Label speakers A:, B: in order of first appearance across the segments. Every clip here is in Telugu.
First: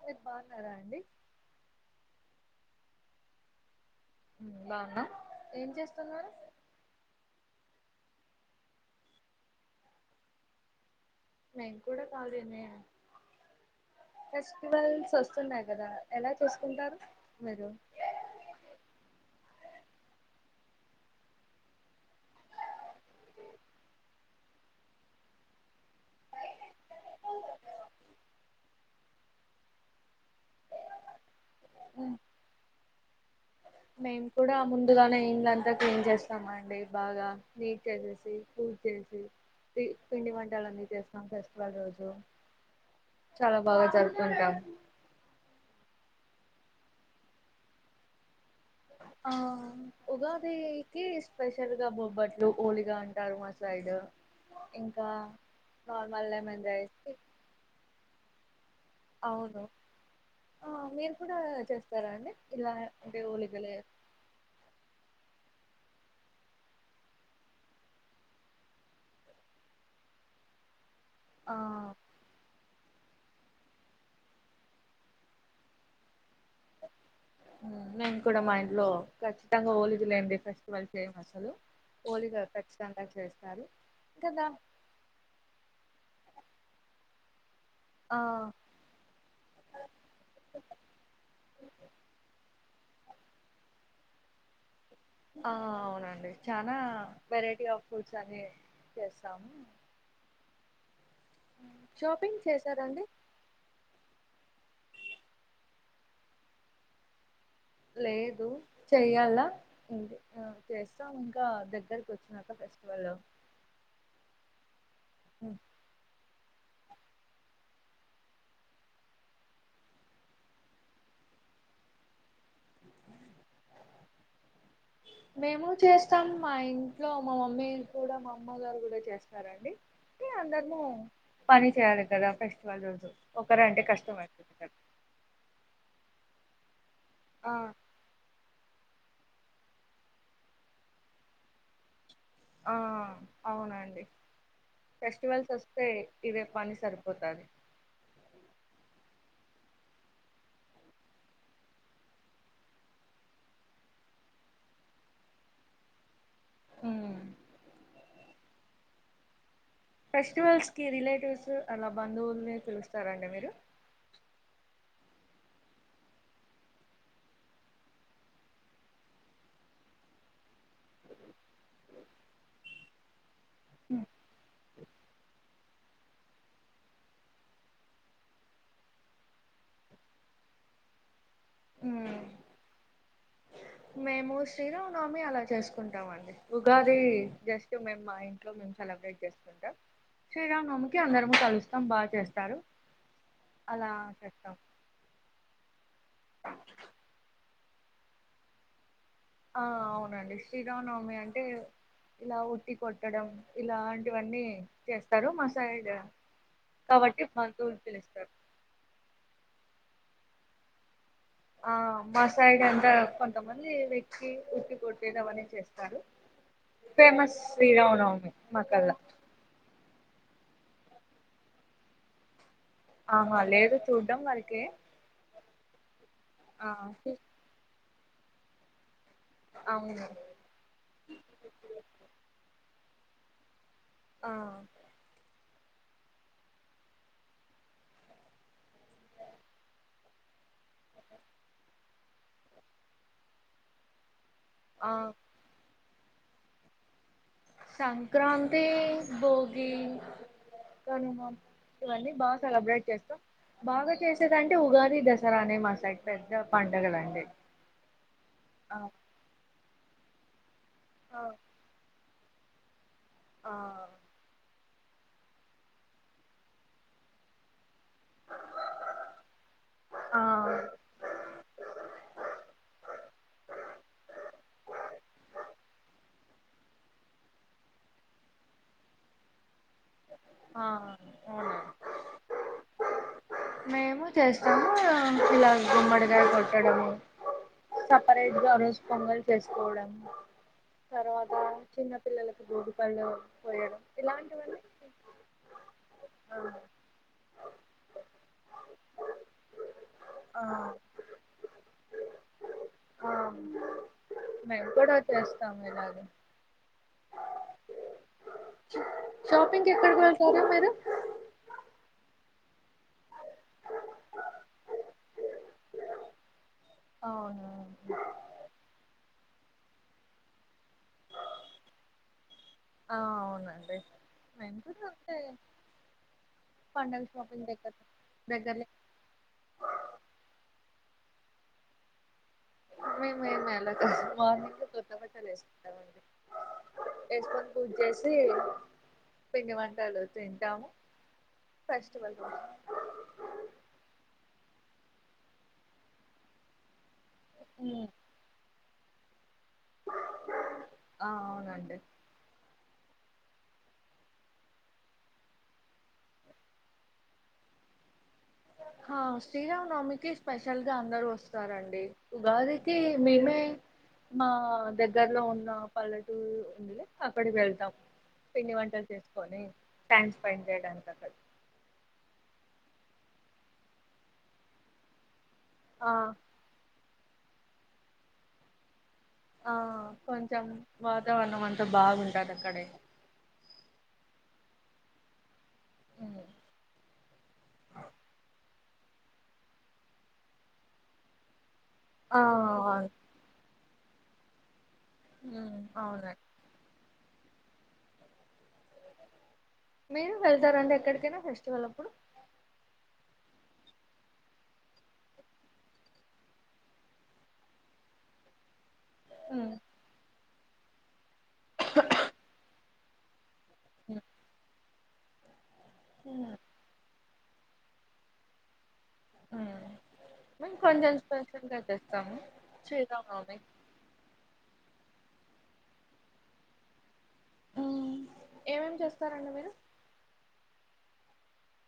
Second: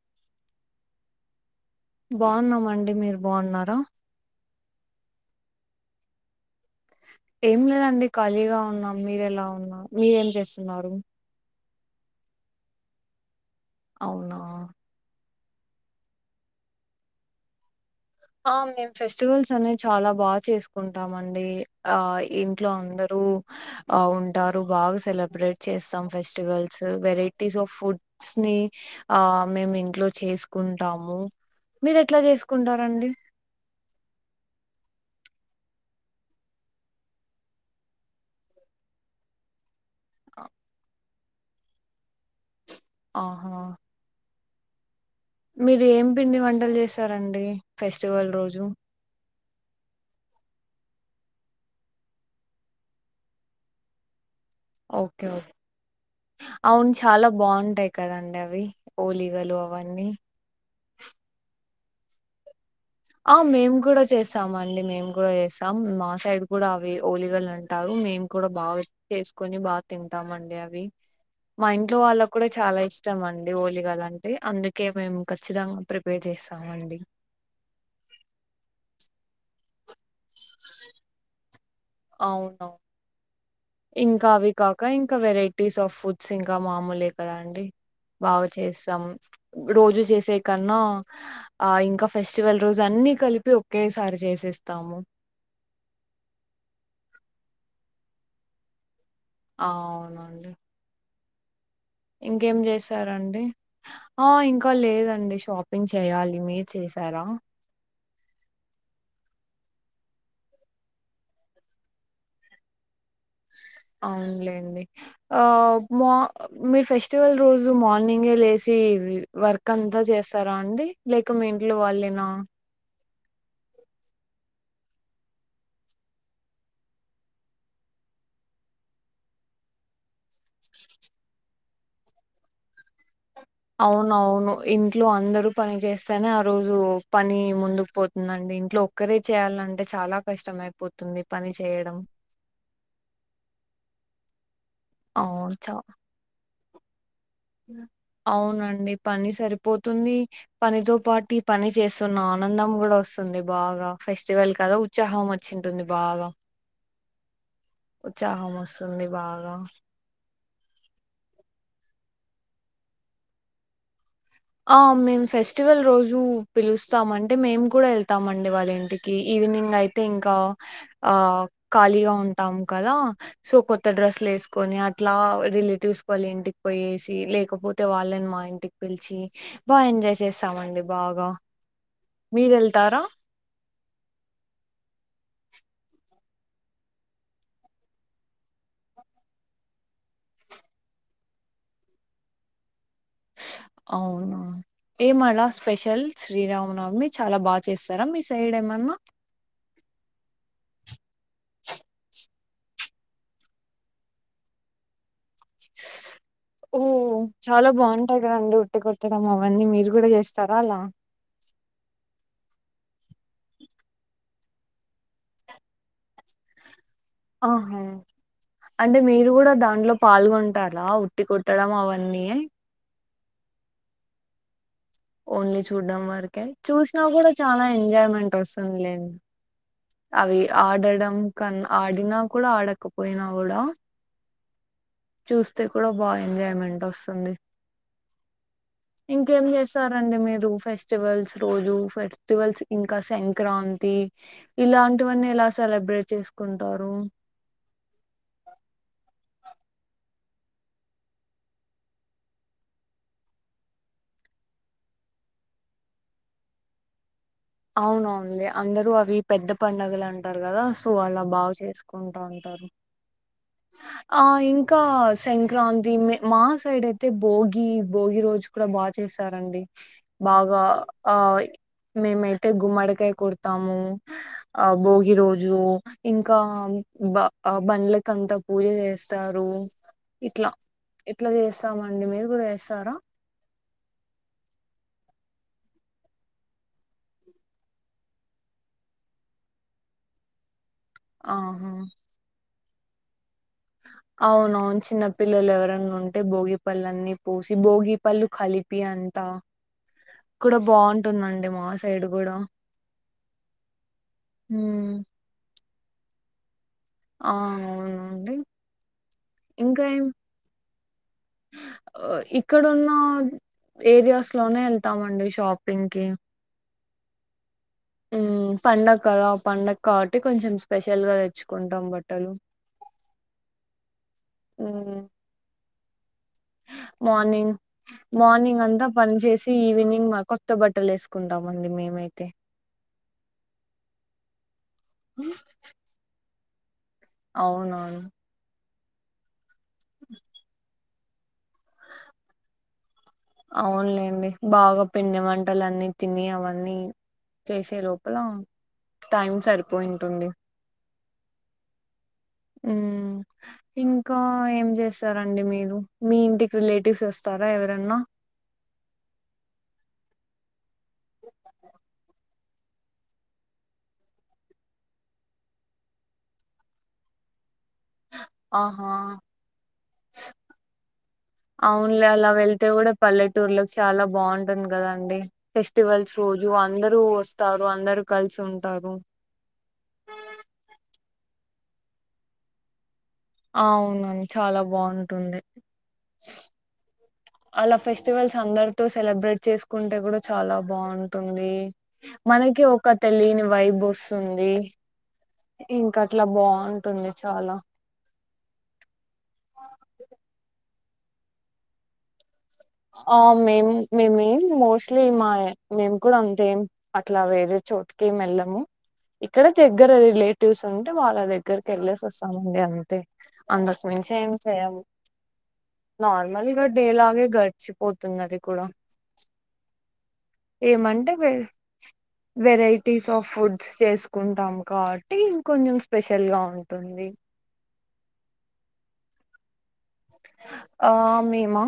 A: మీరు బాగున్నారా అండి.
B: బావున్నామండి మీరు బావున్నారా.
A: ఉమ్ బావున్నా ఏం చేస్తున్నారు.
B: ఏం లేదండి ఖాళీగా ఉన్నాం. మీరేలా ఉన్నా మీరేం చేస్తున్నారు.
A: నేను కూడా ఖాళీనే
B: అవునా
A: ఫెస్టివల్స్ ఒస్త్. వస్తున్నాయి గదా ఎలా చేసుకుంటారు మీరు.
B: ఆహ్ మేము ఫెస్టివల్స్ అన్నీ చాలా బాగా చేసుకుంటామండి ఆహ్ ఇంట్లో అందరూ. ఓహ్ ఉంటారు బాగ్ సెలబ్రేట్ చేస్తాం ఫెస్టివల్స్ వెరైటీస్ ఆఫ్ ఫుడ్ స్ని ఆ మేము ఇంట్లో చేసుకుంటాము మీరు ఎట్ల చేసుకుంటరండి
A: మేము కూడా ముందుగానే ఇల్లంతా క్లీన్ చేస్తామండి బాగా నీట్గా చేసి. చేసే. పి పిండి వంటలన్నీ చేస్తం ఫెస్టివల్ రోజు
B: ఆహా
A: చాల బాగ జరుపుకుంటాం
B: మీరు ఏం పిండి వంటల చేస్తారండీ ఫెస్టివల్ రోజు
A: ఆ ఉగాదీకి స్పెషల్ గ బొబ్బట్లు ఓలిగ అంటరు మా సైడ్ ఇంకా
B: ఒకే
A: నార్మల్ లెమన్
B: అవును
A: రైస్
B: చాల బావుంటాయి కదండి అవి ఓలిగలు
A: అవును
B: అవన్నీ
A: ఆ మీరు కూడ చేస్తారా అండి ఇలా అంటే
B: ఆ
A: ఓలిగలే
B: మేము కూడా చేస్తాం అండి మేము గూడ చేస్ స్తాం మా సైడ్ కూడ అవి ఓలిగాలు అంటారు మేము కూడ బాగ చేసుకొని బాగ తింటాం అండి అవి
A: ఆ
B: మా ఇంట్లో వాళక్కుడ చాల ఇ ఇష్టం అండి ఒలిగాలు అంటే అందుకే మేము ఖచ్చితంగ ప్రిపేర్ చేస్తామండి
A: నేను కూడ మా ఇంట్లో ఖచ్చితంగా ఒల్లిగ లేంది ఫెస్టివల్స్ చేయం అసలు ఒల్లిగ
B: అవును
A: కచ్చితంగ చేస్
B: ఇంకా అవి కాక ఇంకా వెరైటీస్ ఆఫ్ ఫుడ్స్ ఇంకా మామూలే కదా అండి
A: ఆ
B: బాగా చేస్తాం రోజు చేసే కన్నా ఆ ఇంక ఫెస్టివల్ రోజు అన్ని కలిపి ఒకేసారి చేసేస్తాము
A: ఆ అవునండి చానా వెరైటీ ఆఫ్ ఫుడ్స్ అని
B: ఆ అవునండి
A: షాపింగ్
B: ఇంకేం
A: చేసారండి
B: చేస్తారండీ ఆ ఇంక లేదండి షాప్ నెన్ చేయాలి మీర్ చేసారా
A: లేదు చెయ్యాల చేస్తాం ఇంకా దేగ్గరకి వచ్చినాక చేస్
B: అవునులేండి ఆ మా మీ ఫెస్టివల్ రోజు మార్నింగే లేసి వర్క్ అంతా చేస్తారా అండి లేక మీ ఇంట్లో వాళ్ళేనా
A: మేము చేస్తాం మా ఇంట్లో మా మమ్మీ కూడ మా అమ్మ గారు కూడ చేస్తారండీ ఇగ అందరము పని చేయాలి కదా ఫెస్టివల్ రోజు ఒకరంటే కష్టం
B: అవునవును
A: అవుతుంది కదా
B: ఇంట్లో అందరూ పని చేస్తేనే ఆ రోజు పని
A: ఆ
B: ముందుకు పోతుందండి ఇంట్లో ఒక్కరే చేయాలంటే చాలా కష్టం అయిపోతుంది పని చేయడం
A: ఆ అవునండి ఫెస్టివల్స్
B: అవును చ
A: ఓస్తే ఇదే పని సరిపోతాద్
B: అవునండి పని సరిపోతుంది పనితో పాటి పని చేస్తున్నాన్ నందం గుడ ఓస్తుంది బాగ ఫెస్టివల్ కదా ఉచ్చాహాం వచ్చింటుంది బాగ
A: హ్మ్
B: ఉచ్చాహాం ఓస్తుంది బాగ
A: ఫెస్టివల్స్ కి రిలేటివ్స్ అలా బంధువుల్ని పిలుస్తార అండి మీరు
B: ఆ మేం ఫెస్టివల్ రోజు పిలుస్తాం అంటే మేము కూడ ఎల్థం అండి వాళ్ళ ఇంటికి ఈవెనింగ్ అయితే ఇంకా ఆ ఖాళీగా ఉంటాం కదా సో కొత్త డ్రెస్లు ఏసుకొని అట్లా రిలే టివ్స్ వల్ల ఇంటికి పోయేసి లేకపోతే వాళ్ళని మా ఇంటికి పీల్చి బా ఎంజాయ్ చేస్తామండి బాగ
A: ఉమ్
B: మీరు వెళ్తార
A: మేము శ్రీరామనవమి అలా చేసుకుంటాం అండి ఉగాది జస్ట్ మేము మా ఇంట్లో సెలబ్రేట్ చేసుకుంటాం శ్రీరామనవమికీ అందరము కలుస్తాం బాగా చేస్తారు
B: స్
A: అలా
B: అవునా
A: చేస్తాం
B: ఏం అల స్పెషల్ శ్రీరామనవమి చాల బా చేస్తార మీ సైడ్ ఏమన్న
A: ఆ అవునండి శ్రీరామనవమి అంట్ ఇలా ఉట్టి కొట్టడం ఇలాంటివన్నీ చేస్
B: ఓ చాలా
A: బంధువులు
B: బాగుంటయి
A: పిలుస్తారు
B: కదండి ఉట్టి కొట్టడం అవన్నీ మీరు గుడ చేస్తారా అలా
A: ఆ మా సైడ్ అంతా కొంతమంది వెక్కి ఉట్టి కొట్టేది అవన్ని చేస్తారు బ్లాంక్
B: ఆహా అంటే మీర్ గుడా దాంట్లో పాల్గొన్ డాలా ఉట్టి కొట్టడం అవన్నీ
A: అహా లేదు చూడ్డం వరకే
B: ఓన్లీ చూడ్డం వర్కే
A: ఆ
B: చూసినా గుడా చాలా ఎంజాయ్మెంట్ వస్తుంద్ లెం
A: అవును
B: అవి ఆడడం కన్ ఆడినా కూడా ఆడకపోయినా గుడా
A: ఆ
B: చూస్తే కూడా బా ఎంజాయ్మెంటోస్తుంది.
A: బ్లాంక్
B: ఇంకేం చేస్తారండి మీరు ఫెస్టివల్స్ రోజు ఫెస్టివల్స్ ఇంకా సంక్రాంతి
A: ఆ
B: ఇలాంటివన్నీ ఎలా సెలబ్రేట్ చేస్కుంటారు.
A: సంక్రాంతీ, భోగి, కనుమ. ఇవన్నీ బాగా సెలబ్రేట్ చేస్తాం. బాగా చేసేదంటే ఉగాది, దసరానే మా సైడ్ పెద్ద పండగలంటే
B: అవునవున్లే అందరూ అవి పెద్ద పండగలంటార్ కదా సో
A: ఆ
B: అలా బాగ్ చేస్కో ఉంటా ఉంటారు
A: ఆ
B: ఆ ఇం కా సంక్రాంతి మి మా సైడైతే భోగి భోగి రోజు కూడా బా చేసారండి
A: ఆ
B: బాగా ఆ మేమై గుమ్మడ్ కాయ్ కొడ్తాము ఆ భోగి రోజు ఇంకా బ అ బండ్లకంతా పూజ చేస్తారు. ఇట్ల
A: ఆ
B: ఇట్లా
A: అవునా
B: చేస్తామండి మీర్ కూడా చేస్తారా?
A: మేము చేస్తాము ఇలా గుమ్మడికాయ కొట్టడము. సపరేట్గా ఆ రోజ్ పొంగల్ చేస్కోడం. తర్వాత
B: ఆహా
A: చిన్న పిల్లలకి భోగిపళ్ళు
B: అవునవున్ చిన్న పిల్లల్ ఎవరన్నుంటే
A: ఆ
B: భోగి పళ్ళన్ని పోసి భోగి పళ్ళు కలిపి అంత
A: ఆ
B: కూడా బాగుంటుందండి మా సైడ్ గూడా
A: మేం కూడా చేస్తాము ఇలాగ
B: ఆ అవునా అండి ఇం
A: షాపింగ్కి
B: కా
A: ఎక్కడికి
B: ఏం
A: వెళ్తారు మీరు
B: ఇక్కడున్న ఏరియాస్లోనే ఎళ్తామండి షాపింగ్కి
A: అవునా
B: పండగ్ కాబట్టి కొంచం స్పెషల్గా తెచ్చుకుంటాం బట్టలు
A: ఆ అవునండి మేము కూడా
B: ఉమ్
A: అంతే పండగ షాపింగ్
B: మార్నింగ్
A: దగ్గర
B: మార్నింగ్
A: దగ్గరలో
B: అంతా పన్ చేసి ఈవినింగ్ మ కొత్త బట్టల్ ఏస్ కుంటామండి మేమైతే
A: మేమేమీ అలా కాదు మార్నింగ్ కొత్తబట్టల్ ఏస్కుంటామండి. ఏస్కొని
B: అవునవును
A: పూజ్జేసి పిండి వంటలు తింటాము. ఫెస్టివల్ రోజు
B: అవున్లేండి బాగా పిండి వంటలన్ని తిని అవన్నీ
A: రోజు
B: చేసే లోపల టైం సరిపోయి ఉంటుంది.
A: ఆ అవునండి.
B: ఉమ్ ఇంకా ఏం చేస్తారండి మీరు మీ ఇంటికి రిలేటివ్స్ వస్తారా ఎవరన్నా
A: హా శ్రీరామనవమికి స్పెషల్గా అందరు వస్తారండి. ఉగాది కీ మేమే మా దగ్గర్లో ఉన్న పల్లెటూర్ ఉంది లే అక్కడికి వెళ్తాం. పిండి వంటలు
B: ఆహా
A: చేసుకొని టైమ్ స్పెండ్ చేయడానికి అక్కడ
B: తే గూడా పల్లెటూరు లో చాలా బావుంటుంది కదండి
A: ఆ
B: ఫెస్టివల్స్ రోజు అందర్ రు వస్తారు అందరు కల్సుంటారు.
A: ఆ కొంచం వాతావరణం అంతా బాగుందట అక్కడే
B: అవ్ను చాలా బాగుంటుంది.
A: మ్
B: అలా ఫెస్టివల్స్ అందరితో సెలబ్రేట్ చేసుకుంటే గూడా చాలా బాంటుంది.
A: ఆ
B: మనకి ఒక తెలియని వైబొస్తుంది
A: అవును
B: ఇంక
A: అవునండి
B: అట్ల బావుంటుంది చాలా
A: మీరు వెళ్తారండి ఎక్కడికైనా ఫెస్టివల్ అప్పుడు
B: ఆ మేం మేమేం మోస్ట్లీ మా మేము కూడా అంతేం అట్లా వేరే చోటుకి మెల్లము ఇక్కడ
A: ఉమ్
B: దగ్గర రిలేటివ్స్ ఉంటే వాళ్ళ దగ్గరికెళ్ళేసి వస్తామండి అంతే అంతగు మించి ఏం చేయము
A: ఉమ్
B: నార్మల్గా డే లాగే గడిచిపోతుంది అది కూడా
A: హ్మ్
B: ఏమంటే వె వెరైటీస్ ఆఫ్
A: శ్రీరామనవమి
B: ఫుడ్స్ చేసుకుంటాం కా ట్టి ఇంగొంచెం స్పెషల్ గా ఉంటుంది.
A: హ్మ్ ఏమేమి చేస్తారండి మీరు.
B: ఆ మేమా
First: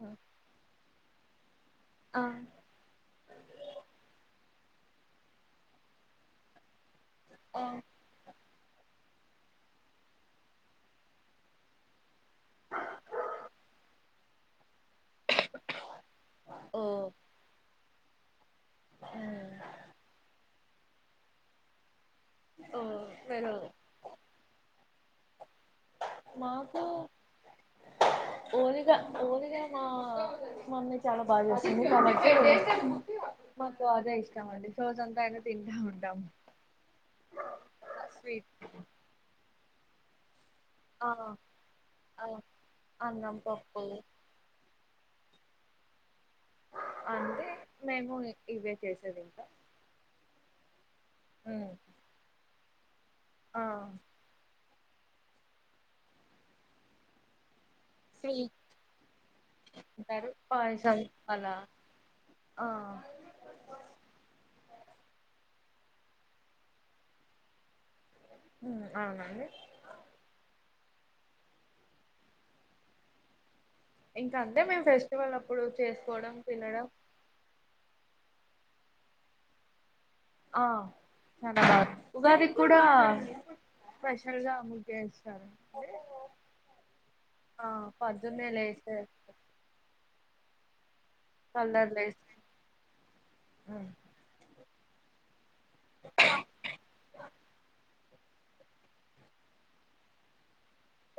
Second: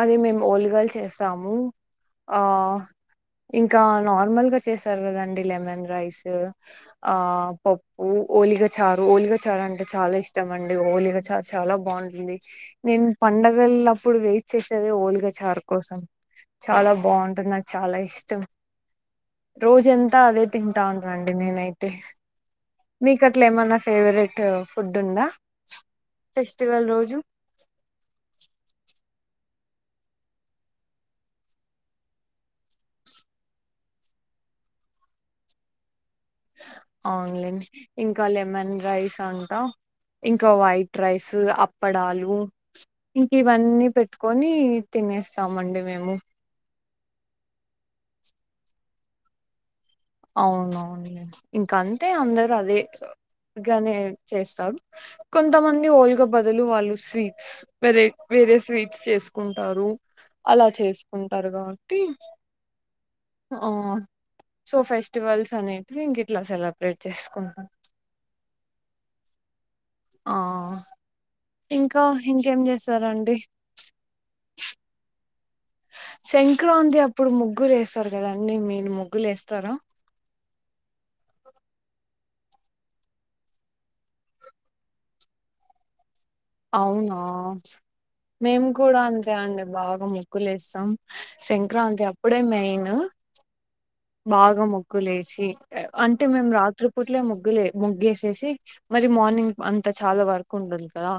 B: అది మేము ఓలిగలు చేసాము. ఆ ఇంకా నార్మల్గా చేసారు కదండి లెమన్ రైసు ఆ
A: ఓ
B: పప్పు ఓలిగ చా ఓలిగా చారంటే చాలా ఇష్టమండి ఓలిగా చా చాలా బాంటుంది. నేను పండగలప్పుడు వెయిట్ చేస్ సేది ఓలిగా చారు కోసం
A: ఓ
B: చాలా బావుంటది నాకు చాలా ఇష్టం. రోజంతా అదే తింటాంటానండి నేనైతే మీక అట్లా
A: మీరు
B: ఏమన్నా ఫేవరెట్ ఫుడ్ ఉందా
A: మాకు
B: ఫెస్టివల్ రోజు
A: ఓలిగా ఓలిగా మా మమ్మీ చాలా బాగా జేస్తుంది కాబట్టి మాకు అదే ఇష్టం అండి సోజంతా అ యినా తింటాం ఉంటాం.
B: అవున్లేండి ఇంకా
A: స్వీట్
B: లెమన్ రైస్ అంటా ఇం ఇంకా వైట్
A: ఆ
B: రైసు
A: ఆ
B: అప్పడాలు
A: అన్నం
B: ఇంకి
A: పప్పు
B: ఇవన్నీ పెట్టుకోని తినేస్తామండి మేము.
A: అంటే మేము ఇవే చేసేదింకా
B: అవునవును ఇంక అంతే అందరు అదే
A: ఆ
B: గానే చేస్తారు కొంతమంది ఓలుగ బదులు వాళ్ళు స్వీట్స్ వెరే వేరే
A: స్వీట్
B: స్వీట్స్ చేసుకుంటారు.
A: అంటారు
B: అలా
A: పాయసం
B: చేసుకుంటారు
A: అలా
B: గావట్టీ
A: ఆ
B: ఆ సో ఫెస్టివల్స్ అనేటివి ఇంక ఇట్లా సెలబ్రేట్ చేసుకుంటాం.
A: హ్మ్ అవునండి.
B: ఆ ఇంకా ఇంకేం జేస్తారండి.
A: ఇంకా అంతే మేము ఫెస్టివల్ అప్పుడు చేసుకోవడం తినడం
B: సెంక్రాంతి అప్పుడు ముగ్గులు ఏస్తారు కదండి మీన్ ముగ్గులు ఏస్తారా
A: ఆ ఉగాది క్కూడా స్పెషల్గా ముగ్గెస్తారా అండి
B: అవునా మేము
A: లేస్తే
B: కూడా అంతే అండి బాగా ముక్కలేస్తాం.
A: కలర్లు
B: సెంక్రాంతి
A: వేసి
B: అప్పుడే మెయిన్
A: ఉమ్,
B: బాగా ము కులేసి అంటే మేం రాత్రి పూట్లే ముగ్గులే ముగ్గేసేసి మరి మార్నింగ్ అంత చాలా వర్క్ ఉంటుంది కదా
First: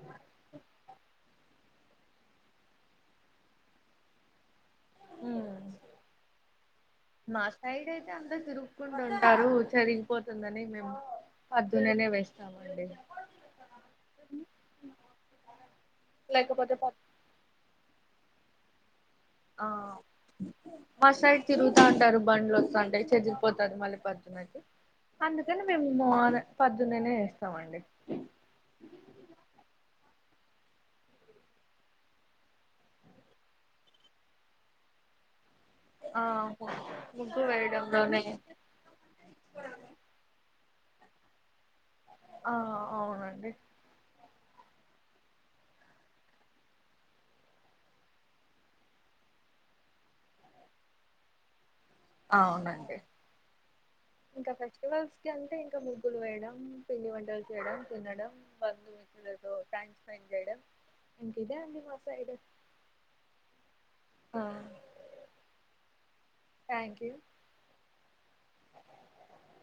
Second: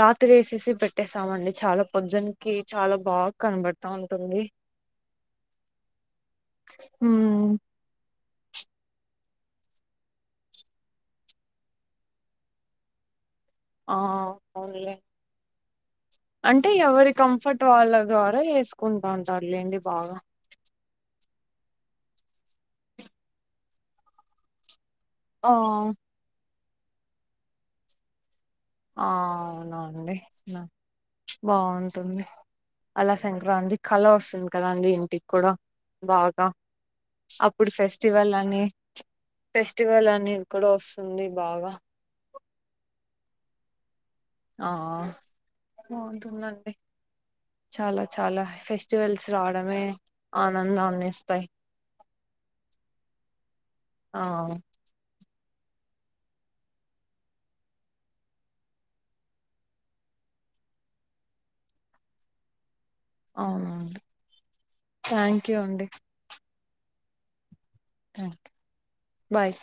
B: రాత్రె ఏసేసి పెట్టే స్తామండి చాలా పొద్జనకి చాలా బాగా కనబడతా ఉంటుంది.
A: హ్మ్ మా
B: ఉమ్
A: సైడ్ అయితే అంతా తిరుక్కుండ టారు చరిగిపోతుందని మేము పద్దున్నేనే వేస్తామండి.
B: ఆ అవున్లే అంటే
A: లేకపోతే పొద్-
B: ఎవరి కంఫర్ట్ వాళ్ళ ద్వారా
A: ఆ
B: ఎసుకుంటాంటర్లేండి బాగా
A: మా సైడ్ తిరుగుతా ఉంటారు బండ్లు వస్తాంటాయ్ చదిరిపోతారు మళ్ళీ పొద్దునకి అందుకని
B: ఆ
A: మేము మూన పొద్దున్ననే వేస్తామండి
B: ఆ అవునా అండి బాగుంటుంది అలా సంక్రాంతి కళ వస్తుంది కదా అండి ఇంటికి కూడా
A: ఆ
B: బాగా
A: ముగ్గు
B: అప్పుడు
A: వేయడంలోనే
B: ఫెస్టివల్ అని ఫెస్టివల్ అని క్కడ వస్తుంది బాగా
A: ఆ అవునండి
B: బాగుంటుంది అండి చాలా చాలా ఫెస్టివల్స్ రావడమే ఆనందాన్ని ఇస్తాయి
A: అవునండి
B: ఆ
A: ఇంకా ఫెస్టివల్స్ అంతే అంటే ఇంకా ముగ్గులు వేయడం పిండి వంటలు చేయడం తినడం బంధుమిత్రులతో టైమ్ స్పెండ్ చేడమ్ ఇంక ఇదే అండి మా సైడ్
B: అవున థాంక్యూ అండి
A: థ్యాంక్ యూ
B: మ్ బాయ్